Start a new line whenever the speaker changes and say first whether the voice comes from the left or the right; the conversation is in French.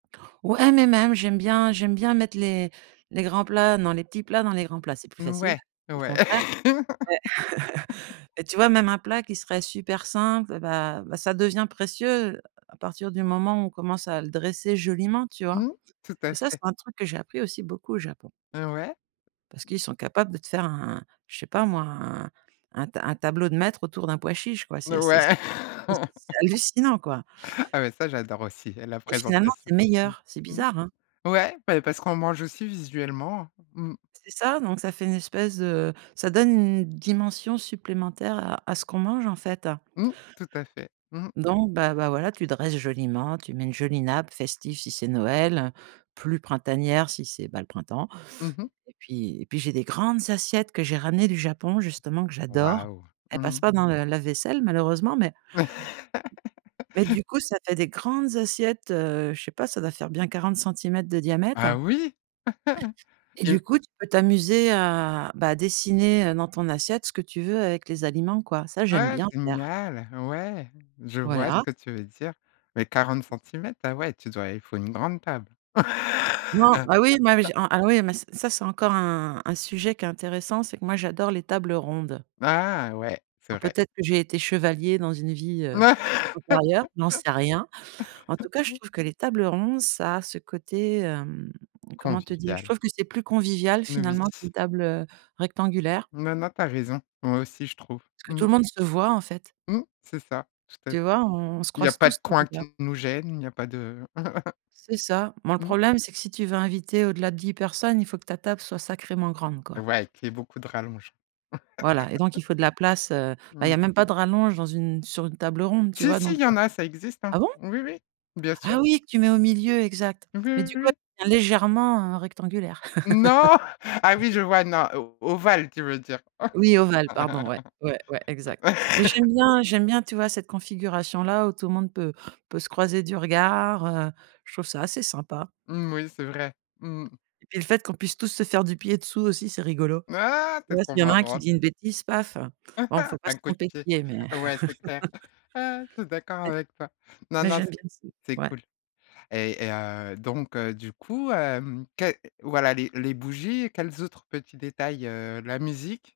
right: Ouais, mais même, j'aime bien j'aime bien mettre les les grands plats, non, les petits plats dans les grands plats, c'est plus facile,
left: Ouais,
right: le
left: ouais,.
right: contraire. Ouais, et tu vois? Même un plat qui serait super simple, et bah bah ça devient précieux à partir du moment où on commence à le dresser joliment, tu vois?
left: Mmh. Tout à
right: Et ça, c'est
left: fait.
right: un truc que j'ai appris aussi beaucoup au Japon.
left: Ah, ouais?
right: Parce qu'ils sont capables de te faire un je sais pas moi un un ta un tableau de maître autour d'un pois chiche quoi c'est c'est c'est
left: Ouais,
right: c'est hallucinant, quoi.
left: Ah mais ça j'adore aussi, la
right: Et finalement,
left: présentation.
right: c'est
left: Mmh
right: meilleur, c'est
left: mh.
right: bizarre, hein?
left: Ouais, bah parce qu'on mange aussi visuellement. Mmh.
right: C'est ça, donc ça fait une espèce de ça donne une dimension supplémentaire à à ce qu'on mange en fait.
left: Mmh. Tout à fait. Mmh.
right: Donc, ben ben voilà, tu dresses joliment, tu mets une jolie nappe festive si c'est Noël, plus printanière si c'est bah le printemps,
left: Mmh mh.
right: et puis et puis j'ai des grandes assiettes que j'ai ramenées du Japon justement que j'adore.
left: Waouh!
right: Elles
left: Mmh
right: passent
left: mh.
right: pas dans le lave-vaisselle malheureusement mais mais du coup, ça fait des grandes assiettes, heu je sais pas, ça doit faire bien 40 centimètres de diamètre.
left: Ah oui?,
right: Et
left: et
right: du coup, tu peux t'amuser à bah à dessiner dans ton assiette ce que tu veux avec les aliments quoi. Ça, j'aime
left: Ouais,
right: bien faire.
left: génial! Ouais. Je vois ce
right: Voilà.
left: que tu veux dire, mais 40 centimètres, ah ouais tu dois il faut une grande table.
right: Non, ah oui ah oui, mais ça c'est c'est encore un un sujet qui est intéressant, c'est que moi, j'adore les tables rondes.
left: Ah! Ouais, c'est
right: Alors,
left: vrai.
right: peut-être que j'ai été chevalier dans une vie, heu, antérieure, j'en sais rien. En tout cas, je trouve que les tables rondes, ça a ce côté, mmh, comment te dire, je
left: Convivial.
right: trouve que c'est plus convivial, finalement,
left: [unintelligible]
right: qu'une table, heu, rectangulaire.
left: Non, non, tu as raison, moi aussi, je trouve.
right: Parce que tout
left: Mmh.
right: le monde se voit, en fait.
left: Mmh. C'est ça, tout à
right: Tu
left: fait.
right: vois? On se
left: Il y a
right: croise
left: pas de
right: tous du
left: coin
right: regard.
left: qui nous gêne, il y a pas de.
right: C'est ça. Bon, le
left: Mmh.
right: problème, c'est que si tu veux inviter au-delà de 10 personnes, il faut que ta table soit sacrément grande, quoi.
left: Ouais, qu'il y ait beaucoup de rallonge,.
right: Voilà, et donc il faut de la place, heu, bah il y
left: Mmh.
right: a même pas de rallonge dans une sur une table ronde, tu
left: Si
right: vois?
left: si
right: Donc
left: il y
right: heu,
left: en a, ça existe, hein,
right: ah bon?
left: oui, oui, bien sûr.
right: Ah oui, que tu mets au milieu, exact,
left: Oui,
right: mais
left: oui,
right: du coup,
left: oui.
right: elle devient légèrement rectangulaire.
left: Non, ah oui, je vois, non, ovale, tu veux dire?.
right: Oui, ovale, pardon, ouais, ouais, ouais, exact, mais j'aime bien j'aime bien, tu vois? Cette configuration la où tout le monde peut peut se croiser du regard heu je trouve ça assez sympa.
left: Mmh, oui, c'est vrai. Mmh.
right: Et le fait qu'on puisse tous se faire du pied dessous aussi, c'est rigolo.
left: Ah!
right: Tu
left: Tu es
right: vois? Si
left: trop
right: il y en a un qui
left: marrante!
right: dit une bêtise, paf, bon, il faut pas se
left: Un coup de
right: tromper de
left: pied,
right: pied, mais.
left: ouais c'est clair. Ah je suis d'accord
right: Et
left: avec toi. Non
right: mais
left: non,
right: j'aime
left: c'est
right: bien ça,
left: c'est
right: ouais.
left: cool, et heu, donc heu, du coup, heu, quel, voilà les les bougies, quels autres petits détails, heu, la musique?